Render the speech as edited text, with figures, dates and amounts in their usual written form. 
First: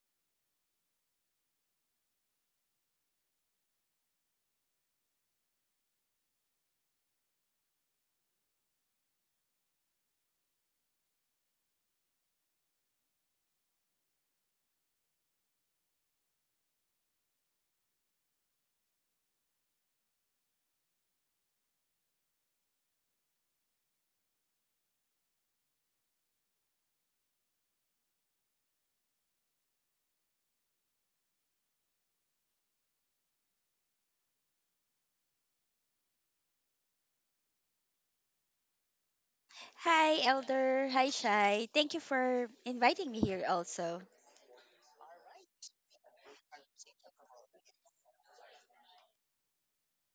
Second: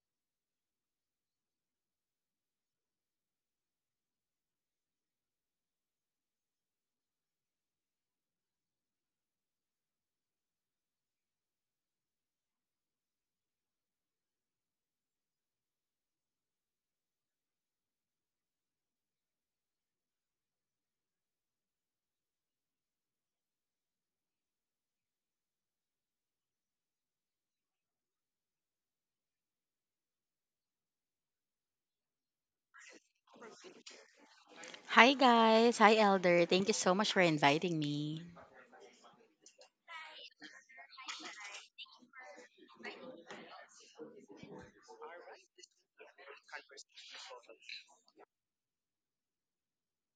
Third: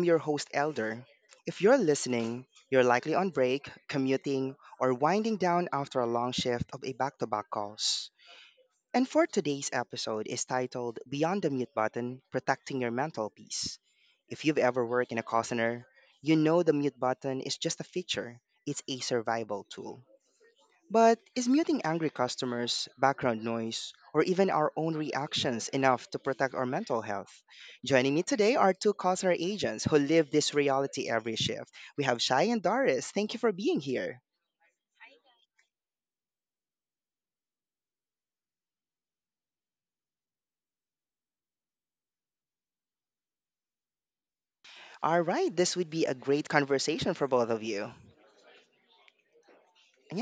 your host, Elder. If you're listening, you're likely on break, commuting, or winding down after a long shift of a back to back calls. And for today's episode is titled Beyond the Mute Button, Protecting Your Mental Peace. If you've ever worked in a call center, you know the mute button is just a feature, it's a survival tool. But is muting angry customers, background noise, or even our own reactions enough to protect our mental health? Joining me today are two cultural agents who live this reality every shift. We have Shai and Doris. Thank you for being here. Hi guys, hi Elder. Thank you so much for inviting me. Hi, Elder. Hi, Shai. Thank you for inviting me here also. All right, this would be a great conversation for both of you.